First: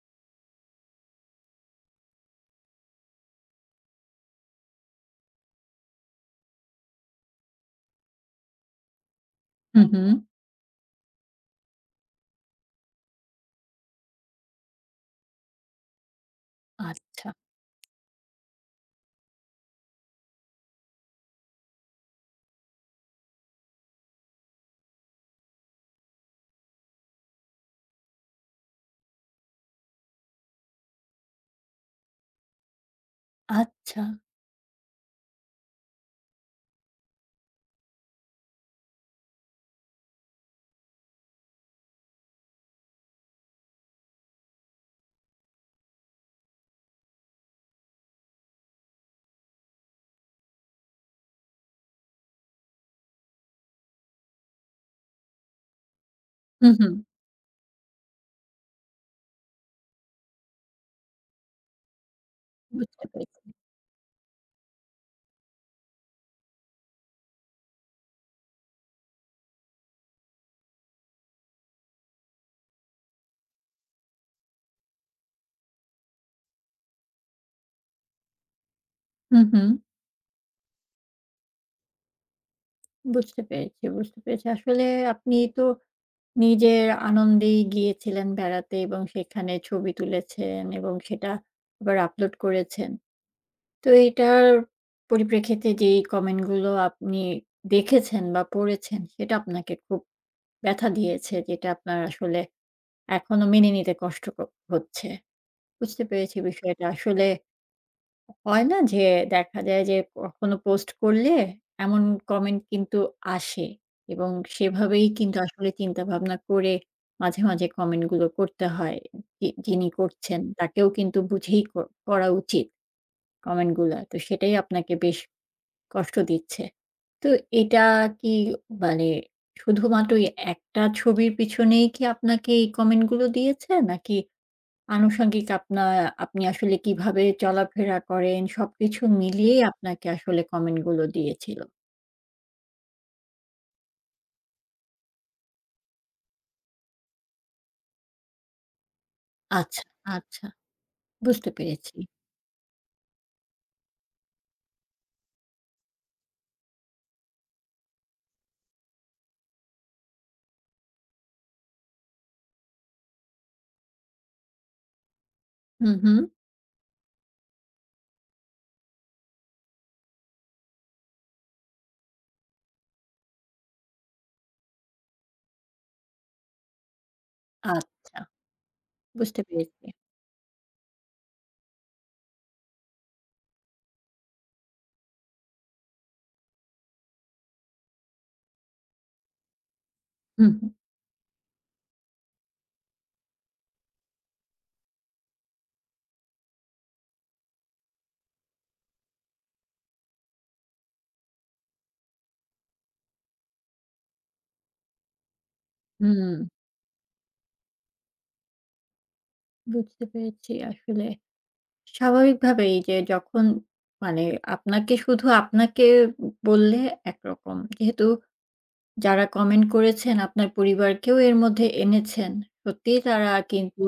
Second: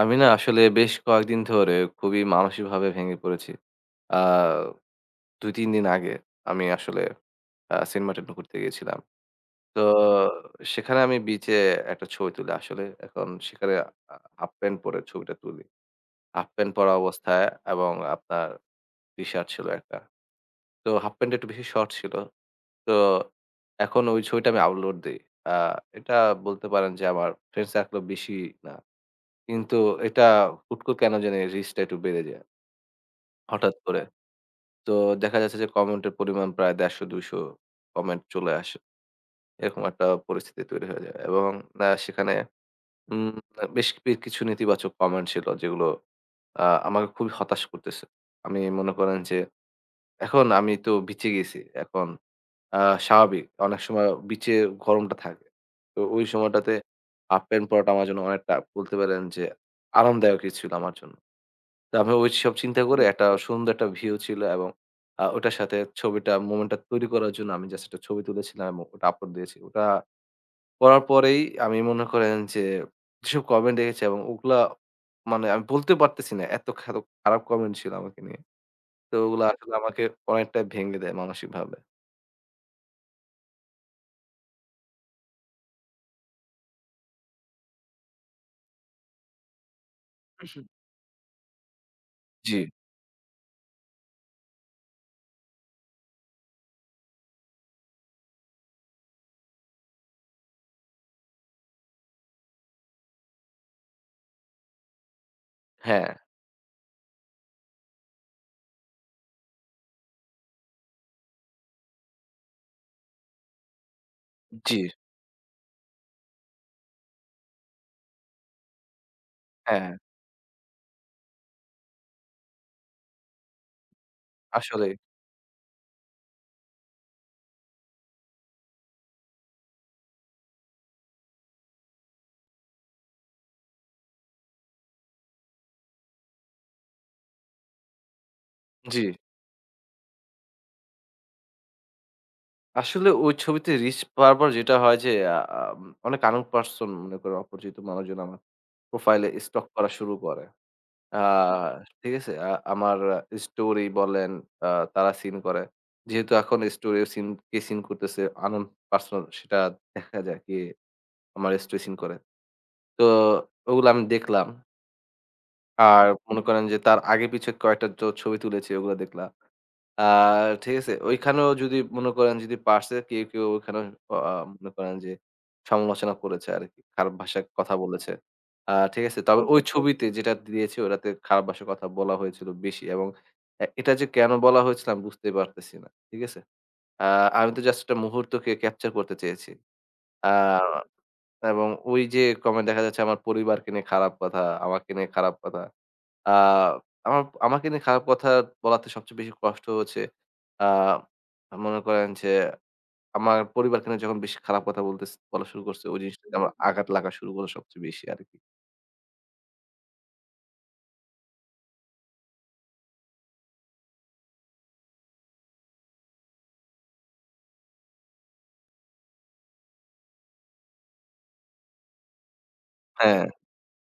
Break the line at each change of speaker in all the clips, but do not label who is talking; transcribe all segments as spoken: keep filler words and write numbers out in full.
আমি না আসলে বেশ কয়েকদিন ধরে খুবই মানসিকভাবে ভেঙে পড়েছি। আ দুই-তিন দিন আগে আমি আসলে আ সেন্টমার্টি‌ন একটু ঘুরতে গিয়েছিলাম।
হু,
তো
হুম।
সেখানে আমি বিচে একটা ছবি তুলে আসলে। এখন সেখানে হাঁ হাফ প্যান্ট পরে ছবিটা তুলি। হাফ প্যান্ট পরা
আচ্ছা।
অবস্থায় এবং আপনার টি-শার্ট ছিল একটা। তো হাফ প্যান্টটা একটু বেশি শর্ট ছিল। তো এখন ওই ছবিটা আমি আপলোড দেই। আ এটা বলতে পারেন যে, আমার ফ্রেন্ড সার্কেল বেশি না। কিন্তু এটা হুট করে কেনো জানি রিচটা একটু বেড়ে যায় হঠাৎ করে।
আচ্ছা।
তো দেখা যাচ্ছে যে কমেন্ট এর পরিমাণ প্রায় দেড়শ-দুইশ কমেন্ট চলে আসে। এরকম একটা পরিস্থিতি তৈরি হয়ে যায় এবং আ সেখানে উম আ বেশ [unintelligible] কিছু নেতিবাচক কমেন্ট ছিল, যেগুলো আ আমাকে খুবই হতাশ করতেছে। আমি মনে করেন যে, এখন আমি তো বিচে গিয়েছি। এখন আ স্বাভাবিক অনেক সময় বিচে গরমটা থাকে। তো ওই
হু,
সময়টাতে
হুম।
হাফ প্যান্ট পরাটা আমার জন্য অনেকটা বলেতে পারেন যে আনন্দদায়কই ছিল আমার জন্য। তো আমি ওইসব চিন্তা করে,
বুঝতে
একটা
পেরেছি।
সুন্দর একটা ভিউ ছিল এবং আ ওইটার সাথে ছবিটা, মোমেন্টটা তৈরি করার জন্য আমি just একটা ছবি তুলেছিলাম এবং ওটা আপলোড দিয়েছিলাম। ওটা করার পরেই আমি মনে করেন যে, যেসব কমেন্ট দেখেছি, এবং ওগুলা মানে আমি বলতে পারতেছি না এত খার খারাপ কমেন্ট ছিল আমাকে নিয়ে। তো
হুম,
ওগুলা এখন
হুম।
আসলে আমাকে অনেকটাই ভেঙে দেয় মানসিকভাবে।
বুঝতে পেরেছি। বুঝতে পেরেছি। আসলে আপনি তো নিজের আনন্দেই গিয়েছিলেন বেড়াতে এবং সেখানে ছবি তুলেছেন
উহুম।
এবং সেটা আবার upload
জি।
করেছেন। তো এইটার পরিপ্রেক্ষিতে যেই comment গুলো আপনি দেখেছেন বা পড়েছেন সেটা আপনাকে খুব ব্যথা দিয়েছে, যেটা আপনার আসলে এখনও মেনে নিতে কষ্ট ক হচ্ছে। বুঝতে
হ্যাঁ।
পেরেছি বিষয়টা। আসলে হয় না? যে দেখা যায় যে, কখনো post করলে এমন comment কিন্তু আসে এবং
জি।
সেভাবেই কিন্তু আসলে চিন্তাভাবনা করে মাঝে, মাঝে comment গুলো করতে হয়। যি
হ্যাঁ,
যিনি
হ্যাঁ।
করছেন তাকেও কিন্তু বুঝেই ক করা উচিত comment গুলা। তো সেটাই
আসলেই।
আপনাকে বেশ কষ্ট দিচ্ছে। তো এটা কি মানে শুধুমাত্র ওই একটা ছবির পিছনেই কি আপনাকে এই comment গুলো দিয়েছে? নাকি আনুষাঙ্গিক আপনা আপনি আসলে কিভাবে চলাফেরা করেন, সবকিছু
জি।
মিলিয়েই আপনাকে আসলে comment গুলো দিয়েছিল?
আসলে ওই ছবিতে reach পাওয়ার পর যেটা হয় যে আ আম অনেক unknown person মনে করেন অপরিচিত মানুষজন আমার profile এ স্টক
আচ্ছা,
করা শুরু করে।
আচ্ছা,
আ
বুঝতে পেরেছি।
ঠিক আছে? আ আমার আ story বলেন আ তারা seen করে। যেহেতু এখন story ও seen কে seen করতেছে unknown person সেটা দেখা যায়, কে আমার story seen করে? তো ওগুলা আমি দেখলাম।
হুম,
আর
হুম।
মনে করেন যে তার আগে পিছে কয়েকটা যো ছবি তুলেছি ওগুলা দেখলা। আ ঠিক আছে? ওইখানেও যদি মনে করেন যদি পারছে কেউ, কেউ, ওখানে অ আ মনে করেন যে, সমালোচনা করেছে আরকি। খারাপ ভাষায় কথা বলেছে।
আচ্ছা
আ ঠিক আছে?
বুঝতে
তারপর ওই
পেরেছি।
ছবিতে যেটা দিয়েছি ওটাতে খারাপ ভাষায় কথা বলা হয়েছিল বেশি এবং এ এটা যে কেনো বলা হয়েছিল আমি বুঝতেই পারতেছি না। ঠিক আছে? আ আমি তো just একটা মুহূর্তকে capture করতে চেয়েছি। আ
হুম, হু।
এবং ওইযে comment দেখা যাচ্ছে আমার পরিবারকে নিয়ে খারাপ কথা, আমাকে নিয়ে খারাপ কথা। আ আমা আমাকে নিয়ে খারাপ কথা বলাতে সবচেয়ে বেশি কষ্ট হচ্ছে। আ মনে করেন যে আমার পরিবারকে নিয়ে যখন বেশি খারাপ কথা বলতেসে বলা শুরু করছে ওই জিনিসটা
হুম।
আমার আঘাত লাগা শুরু হলো সবচেয়ে বেশি আরকি।
বুঝতে পেরেছি। আসলে স্বাভাবিকভাবেই যে যখন মানে আপনাকে শুধু আপনাকে বললে একরকম। যেহেতু যারা comment করেছেন আপনার পরিবারকেও এর মধ্যে এনেছেন। সত্যিই
হ্যাঁ।
তারা কিন্তু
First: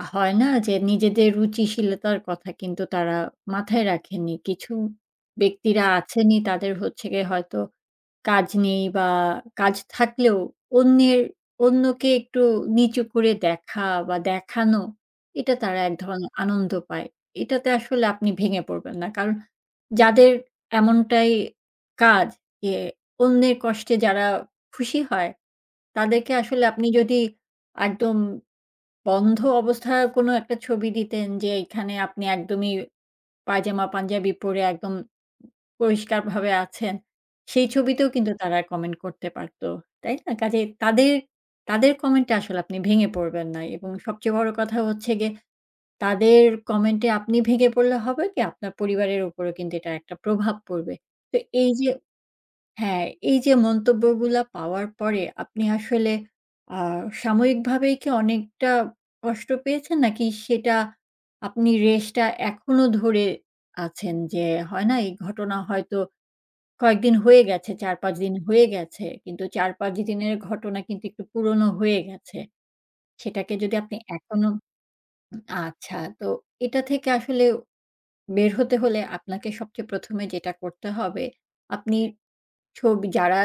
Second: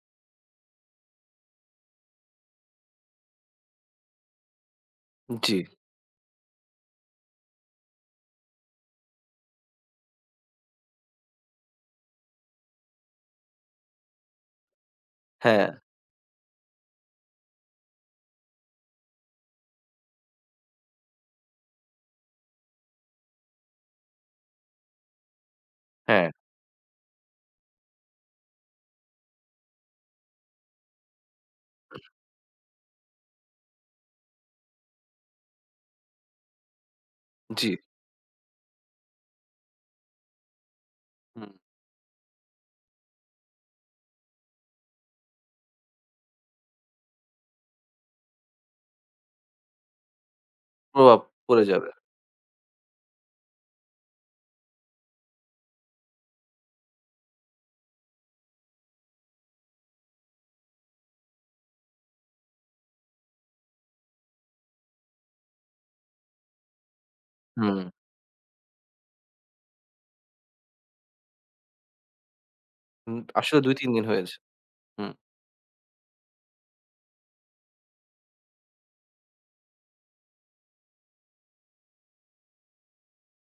আ হয় না যে নিজেদের রুচিশীলতার কথা কিন্তু তারা মাথায় রাখেননি। কিছু
জি।
ব্যক্তিরা আছেনই তাদের হচ্ছে গিয়ে হয়তো কাজ নেই। বা কাজ থাকলেও অন্যের অন্যকে একটু নিচু করে দেখা বা দেখানো। এটা
হ্যাঁ।
তারা এক ধরনের আনন্দ পায়। এটাতে আসলে আপনি ভেঙে পড়বেন না। কারণ যাদের এমনটাই কাজ যে অন্যের কষ্টে যারা খুশি হয়,
হ্যাঁ।
তাদেরকে আসলে আপনি যদি একদম বন্ধ অবস্থায়ও কোনো একটা ছবি দিতেন যে এখানে আপনি একদমই পায়জামা-পাঞ্জাবি পড়ে একদম পরিষ্কারভাবে আছেন। সেই
জি।
ছবিতেও কিন্তু তারা comment করতে পারত, তাই না? কাজেই তাদের
হুম।
তাদের, comment-এ আসলে আপনি ভেঙে পড়বেন না এবং সবচেয়ে বড় কথা হচ্ছে গিয়ে তাদের comment-এ আপনি ভেঙে পড়লে হবে কি, আপনার পরিবারের উপরও কিন্তু এটার একটা প্রভাব পড়বে।
প্রভাব
তো
পড়ে যাবে।
এইযে হ্যাঁ, এইযে মন্তব্যগুলা পাওয়ার পরে আপনি আসলে আ সাময়িকভাবেই কি অনেকটা কষ্ট পেয়েছেন? নাকি সেটা আপনি রেশটা এখনও ধরে আছেন? যে হয় না এই ঘটনা হয়তো কয়েকদিন হয়ে গেছে
হুম।
চার-পাঁচ দিন হয়ে গেছে। কিন্তু চার-পাঁচ দিনের ঘটনা কিন্তু একটু পুরনো হয়ে গেছে।
উ
সেটাকে
আসলে
যদি
দুই-তিন
আপনি
দিন হয়েছে।
এখনও
হুম।
আচ্ছা তো এটা থেকে আসলে বের হতে হলে আপনাকে সবচেয়ে প্রথম এ যেটা করতে হবে, আপনি ছবি যারা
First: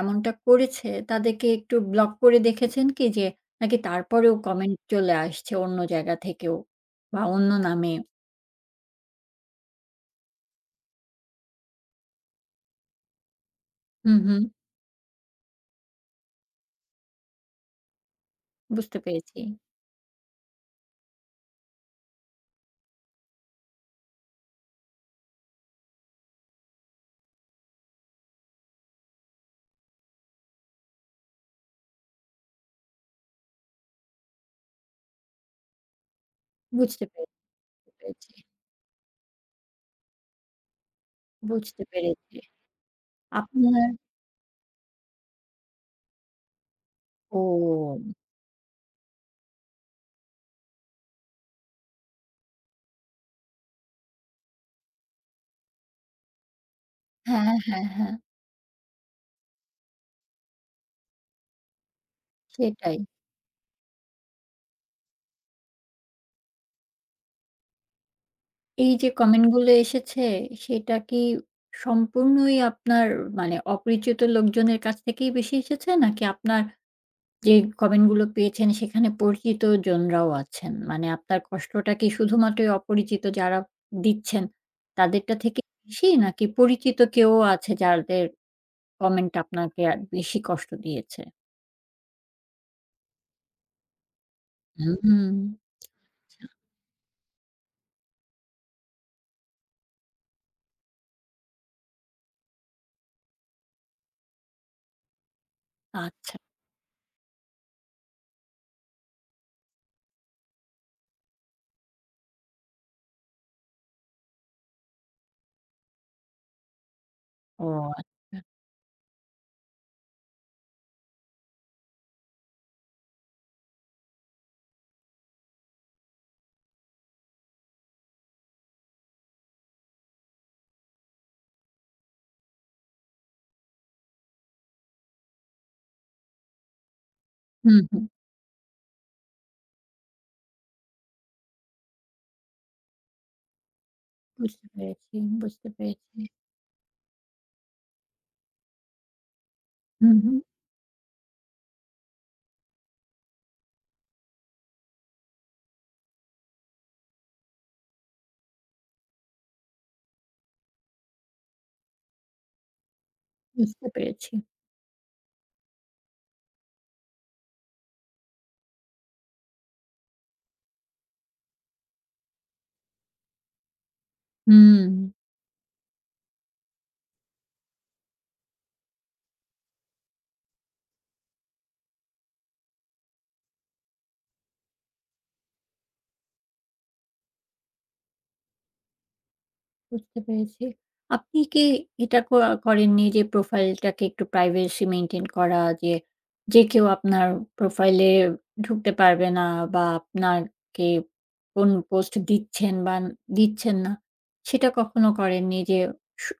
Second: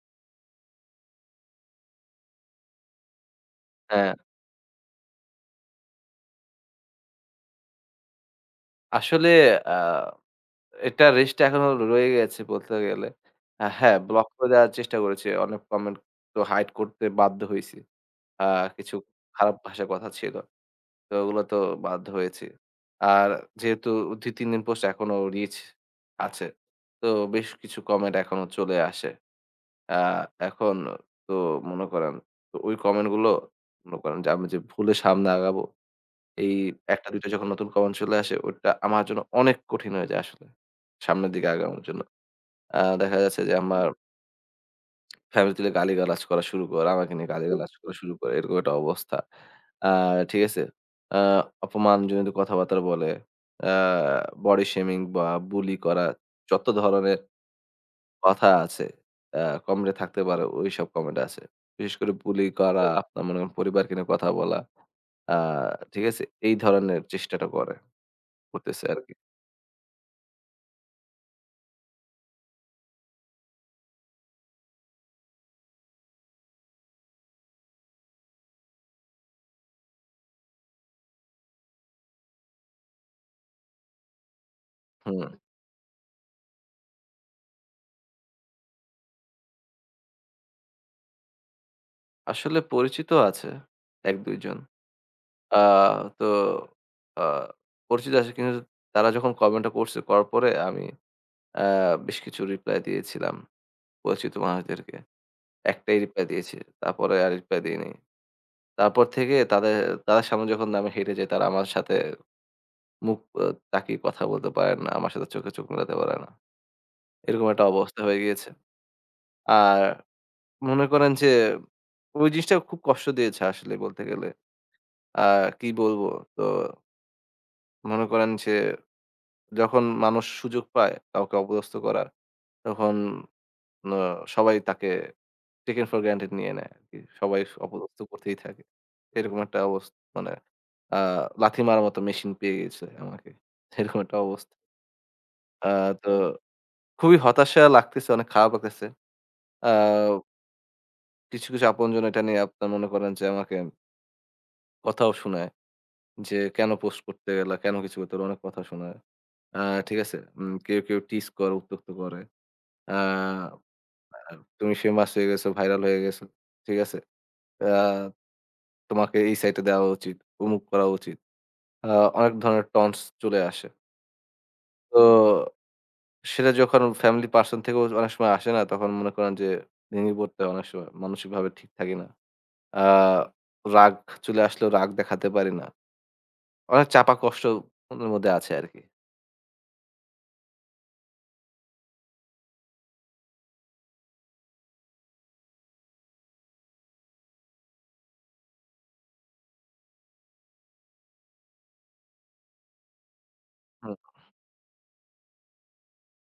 এমনটা করেছে তাদেরকে একটু block করে দেখেছেন কি? যে নাকি
হ্যাঁ।
তারপরেও comment চলে আসছে অন্য জায়গা থেকেও? বা অন্য নামে?
আসলে আ এটার রেশটা এখনো র রয়ে গেছে বলতে গেলে। অ্যা হ্যাঁ,
হুম,
block
হুম।
করে দেয়ার চেষ্টা করেছি, অনেক comment তো hide করতে বাধ্য হয়েছি। আ কিছু
বুঝতে পেরেছি।
খারাপ ভাষায় কথা ছিল। তো ওগুলো তো বাধ্য হয়েছি। আর যেহেতু দুই-তিন দিন পোস্ট এখনো reach আছে, তো বেশ কিছু comment এখনো চলে আসে। আ এখন তো মনে করেন তো ওই comment গুলো, মনে করেন যে, আমি যে ভুলে সামনে আগাবো, এই
বুঝতে পে
একটা-দুইটা যখন নতুন comment চলে
পেরেছি।
আসে ওইটা আমার জন্য অনেক কঠিন হয়ে যায় আসলে, সামনের দিকে
বুঝতে
আগানোর জন্য।
পেরেছি।
আ দেখা যাচ্ছে যে আমার
আপনার
family তুলে গালিগালাজ করা শুরু করে, আমাকে নিয়ে গালিগালাজ করা
ওম
শুরু করে এরকম একটা অবস্থা। আ ঠিক আছে? আ অপমানজনিত কথাবার্তা বলে, অ্যা body shaming বা bully করা, যত ধরনের
হ্যাঁ, হ্যাঁ, হ্যাঁ, হ্যাঁ।
কথা আছে, অ্যা কমরে এ থাকতে পারো, ঐসব comment আছে। বিশেষ করে bully করা,
সেটাই।
আ মনে করেন পরিবারকে নিয়ে কথা বলা, আ ঠিক আছে? এই ধরনের চেষ্টাটা করে, করতেছে
এইযে
আরকি।
comment গুলো এসেছে, সেটা কি সম্পূর্ণই আপনার মানে অপরিচিত লোকজনের কাছ থেকেই বেশি এসেছে? নাকি আপনার যে comment গুলো পেয়েছেন সেখানে পরিচিতজনরাও আছেন? মানে আপনার কষ্টটা কি শুধুমাত্রই অপরিচিত যারা দিচ্ছেন, তাদেরটা
হুম।
থেকে বেশি? নাকি পরিচিত কেউ আছে যাদের comment আপনাকে আ বেশি কষ্ট দিয়েছে?
আসলে পরিচিত আছে এক-দুই জন।
উ হুম।
আ তো
আচ্ছা।
আ পরিচিত আছে কিঞ্জ তারা যখন comment টা করছে, করার পরে আমি, আ বেশ কিছু reply দিয়েছিলাম, পরিচিত মানুষদেরকে। একটাই reply
আচ্ছা।
দিয়েছি, তারপরে আর reply দেইনাই। তারপর থেকে তাদের তাদের সামনে যখন আমি হেঁটে যাই তারা আমার সাথে মুখ, অ তাকিয়ে কথা বলতে পারেন না, আমার সাথে চোখে চোখ মেলাতে পারে না। এরকম
ও
একটা অবস্থা হয়ে
আচচা।
গিয়েছে। আর মনে করেন যে, ঐ জিনিসটা খুব কষ্ট দিয়েছে আসলেই বলতে গেলে। আ কি বলবো? তো মনে করেন যে যখন মানুষ সুযোগ পায় কাউকে অপদস্থ করার তখন ন সবাই তাকে taken for granted নিয়ে নেয় আরকি। সবাই স
হুম,
অপদস্থ
হুম।
করতেই থাকে। এরকম একটা অবস্থা মানে, আ লাথি মারার মত মেশিন পেয়ে গেছে আমাকে, এরকম একটা অবস্থা
বুঝতে পেরেছি,
আ
বুঝতে
তো
পেরেছি।
খুবই হতাশা লাগতেছে, অনেক খারাপ লাগতেছে। আ
হুম, হুম।
কিছু, কিছু, আপনজন এটা নিয়ে আপনার মনে করেন যে আমাকে কথাও শোনায় যে, কেনো post করতে গেলা, কেনো কিছু করতে গেলা? অনেক কথা শোনায়। আ ঠিক আছে? উম কেউ, কেউ tease করে, উত্যক্ত করে। আ
বুঝতে
আ
পেরেছি।
তুমি famous হয়ে গেছো, viral হয়ে গেছো। ঠিক আছে? আ তোমাকে এই site এ দেওয়া উচিত, অমুক করা উচিত। আ অনেক ধরনের taunts চলে আসে তো
হুম।
সেটা যখন family person থেকেও অনেক সময় আসে না তখন মনে করেন যে, ভেঙ্গে পরতে অনেক সময় মানসিকভাবে ঠিক থাকি না। আ রাগ চলে আসলেও রাগ দেখাতে পারি না। অনেক চাপা কষ্ট মনের মধ্যে আছে আরকি।
বুঝতে পেরেছি। আপনি কি এটা ক করেন নি যে, profile টাকে একটু privacy maintain করা যে, যে কেউ আপনার profile এ ঢুকতে পারবে না বা আপনার কে কোনো post দিচ্ছেন বান দিচ্ছেন না,
হু।
সেটা কখনো করেননি? যে সু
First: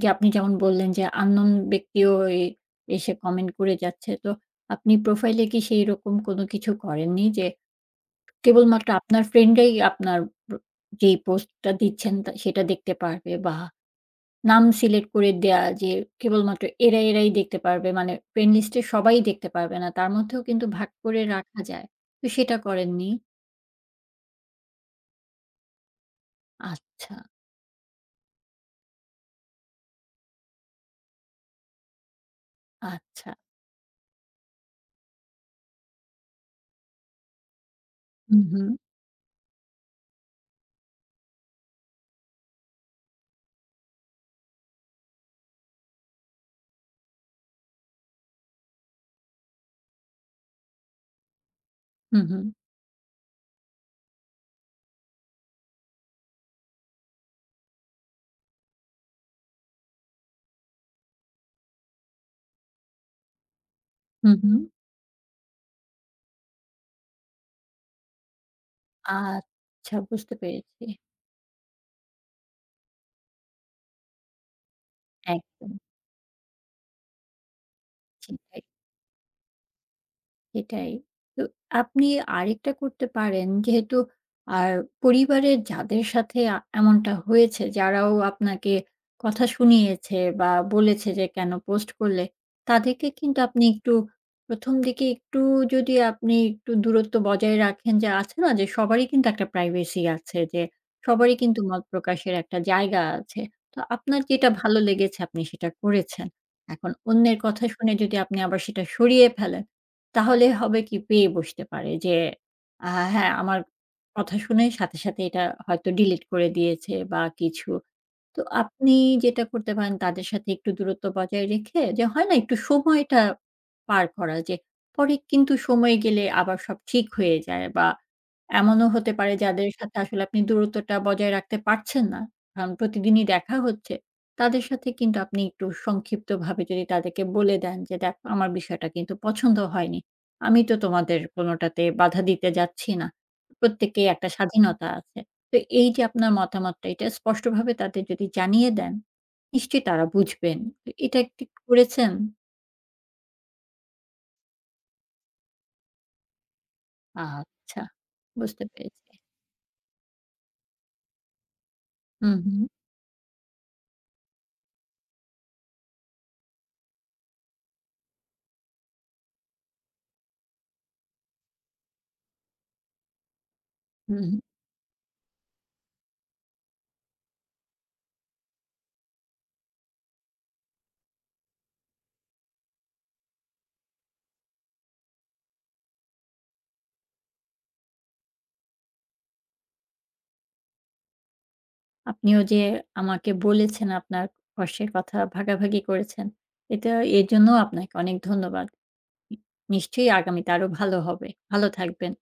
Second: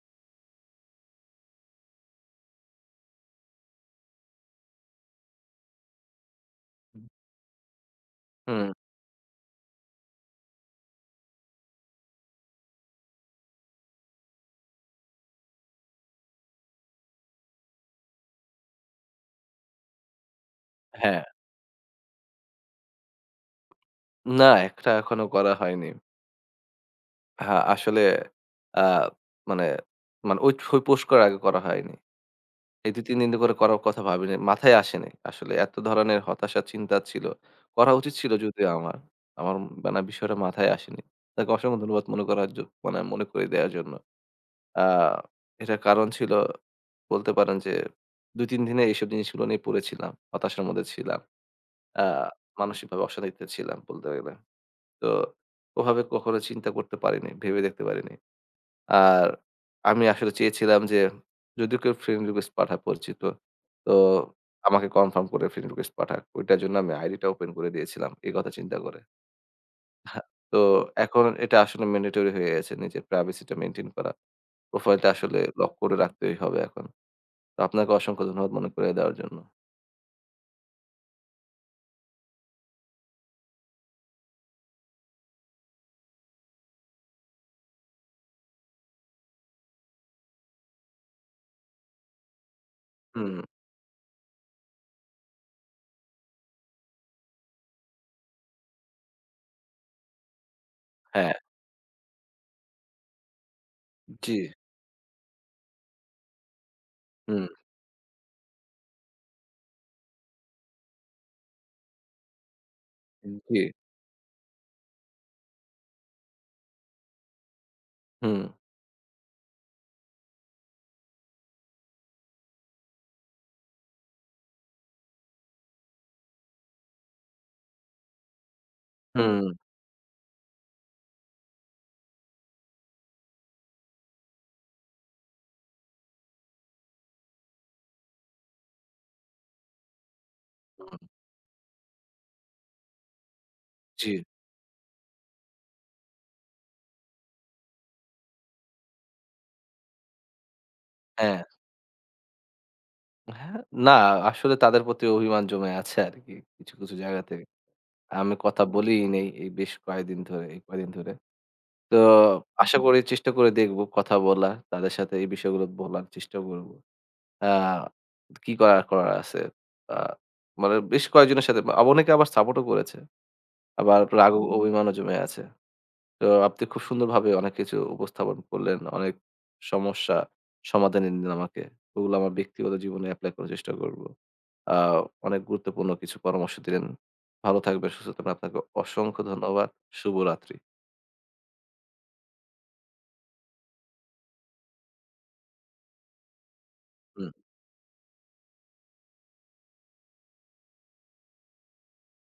যে আপনি যেমন বললেন যে, unknown ব্যক্তিও ওই এসে comment করে যাচ্ছে। তো আপনি profile এ কি সেই রকম কোনো কিছু
উঁ
করেননি যে,
হুম।
কেবলমাত্র আপনার friend রাই আপনার প যেই post টা দিচ্ছেন তা সেটা দেখতে পারবে বা নাম select করে দেয়া যে, কেবলমাত্র এরা, এরাই দেখতে পারবে, মানে friend list এ সবাই দেখতে পারবে না। তার মধ্যেও কিন্তু ভাগ করে
হ্যাঁ।
রাখা যায়, তো সেটা করেননি?
না, এক টা এখনো করা হয়নি।
আচ্ছা।
হা, আসলে, আ মানে, মানে ঐ ছবি post করার আগে করা হয়নি। এই দুই, তিন দিন
আচ্ছা।
ধরে করার কথা ভাবিনি, মাথায় আসেনি। আসলে এত ধরনের হতাশা, চিন্তা ছিল। করা উচিত ছিল
হু,
যদিও
হু।
আমার। আমার মানে বিষয়টা মাথায় আসেনি। যাক অসংখ্য ধন্যবাদ মনে করার জ মানে মনে করে দেয়ার জন্য। আ এটার কারণ ছিলো বলতে পারেন যে দুই, তিন দিনে এইসব জিনিসগুলো নিয়ে পড়ে ছিলাম, হতাশার মধ্যে ছিলাম। আ
হু, হু।
মানসিকভাবে অশান্তিতে ছিলাম বলতে গেলে। তো ওভাবে কখনো চিন্তা করতে পারিনি, ভেবে দেখতে পারিনি। আর আমি আসলে চেয়েছিলাম যে, যদিও কেউ friend request পাঠায় পরিচিত, তো
হু, হু।
আমাকে confirm করে friend request পাঠাক। ঐটার জন্য আমি ID টা open করে দিয়েছিলাম, এই কথা চিন্তা করে।
আচ্ছা,
আহ!
বুঝতে
তো
পেরেছি।
এখন এটা আসলে mandatory হয়ে গেছে নিজের privacy টা maintain করা। profile টা আসলে lock
একদম।
করে রাখতেই হবে এখন। তো আপনাকে অসংখ্য
জ্বি,
ধন্যবাদ
ঠিক।
মনে করিয়ে দেয়ার জন্য।
সেটাই। তো আপনি আরেকটা করতে পারেন, যেহেতু আর পরিবারের যাদের সাথে আ এমনটা হয়েছে, যারাও আপনাকে কথা শুনিয়েছে বা বলেছে যে "কেনো post করলে?" তাদেরকে কিন্তু
হুম।
আপনি একটু প্রথমদিকে একটু যদি আপনি একটু দূরত্ব বজায় রাখেন। যে আছে না? যে, সবারই কিন্তু একটা privacy আছে যে সবারই
হ্যাঁ।
কিন্তু মত প্রকাশের একটা জায়গা আছে। তো আপনার
জ্বি।
যেটা ভালো লেগেছে আপনি সেটা করেছেন। এখন অন্যের
হুম।
কথা শুনে যদি আপনি আবার সেটা সরিয়ে ফেলেন তাহলে হবে কি? পেয়ে বসতে পারে। যে, "আহা হ্যাঁ,
উম
আমার
জ্বি।
কথা শুনেই সাথে, সাথে এটা হয়তো delete করে দিয়েছে" বা কিছু। তো
হুম।
আপনি যেটা করতে পারেন তাদের সাথে একটু দূরত্ব বজায় রেখে, যে হয় না? একটু সময়টা পার করা যে, পরে কিন্তু সময় গেলে আবার সব ঠিক হয়ে যায়। বা এমনও হতে পারে
হুম।
যাদের সাথে আসলে আপনি দূরত্বটা বজায় রাখতে পারছেন না, কারণ প্রতিদিনই দেখা হচ্ছে। তাদের সাথে কিন্তু আপনি একটু সংক্ষিপ্তভাবে যদি তাদেরকে বলে দেন। যে "দেখো আমার বিষয়টা কিন্তু পছন্দ হয়নি। আমি তো
উ
তোমাদের কোনটাতে বাধা দিতে যাচ্ছি না। প্রত্যেকেরই
জ্বি।
একটা স্বাধীনতা আছে।" তো এই যে আপনার মতামতটা এটা স্পষ্টভাবে তাদের যদি জানিয়ে দেন, নিশ্চয়ই তারা বুঝবেন। তো এটা
হ্যাঁ।
ঠিক করেছেন?
হ্যাঁ, না, আসলে তাদের প্রতি অভিমান জমে আছে আরকি কিছু, কিছু, জায়গাতে।
আচ্ছা।
আমি
বুঝতে
কথা
পেরেছি।
বলিই নাই এই বেশ কয়েকদিন ধরে, এই কয়েকদিন ধরে। তো
হু, হু।
আশা করি চেষ্টা করে দেখব কথা বলা তাদের সাথে এই বিষয়গুলো বলার চেষ্টা করব। আ কি করার করার আছে। আ মানে বেশ কয়েকজনের সাথে বা অনেকে আবার support ও করেছে। আবার
হু,
রাগ
হু।
অ অভিমানও জমে আছে। তো আপনি খুব সুন্দরভাবে অনেক কিছু উপস্থাপন করলেন। অনেক সমস্যা সমাধান এনে দিলেন আমাকে। ওগুলো আমার ব্যক্তিগত জীবনে apply করার চেষ্টা করব। আ অনেক গুরুত্বপূর্ণ কিছু পরামর্শ দিলেন। ভালো থাকবেন, সুস্থ থাকবেন। আপনাকে অসংখ্য ধন্যবাদ। শুভরাত্রি।
আপনিও যে আমাকে বলেছেন আপনার কষ্টের কথা ভাগাভাগি করেছেন। এতে
হুম।
এজন্যও আপনাকে অনেক ধন্যবাদ। নি নিশ্চয়ই আগামীতে আরও ভালো হবে। ভালো থাকবেন।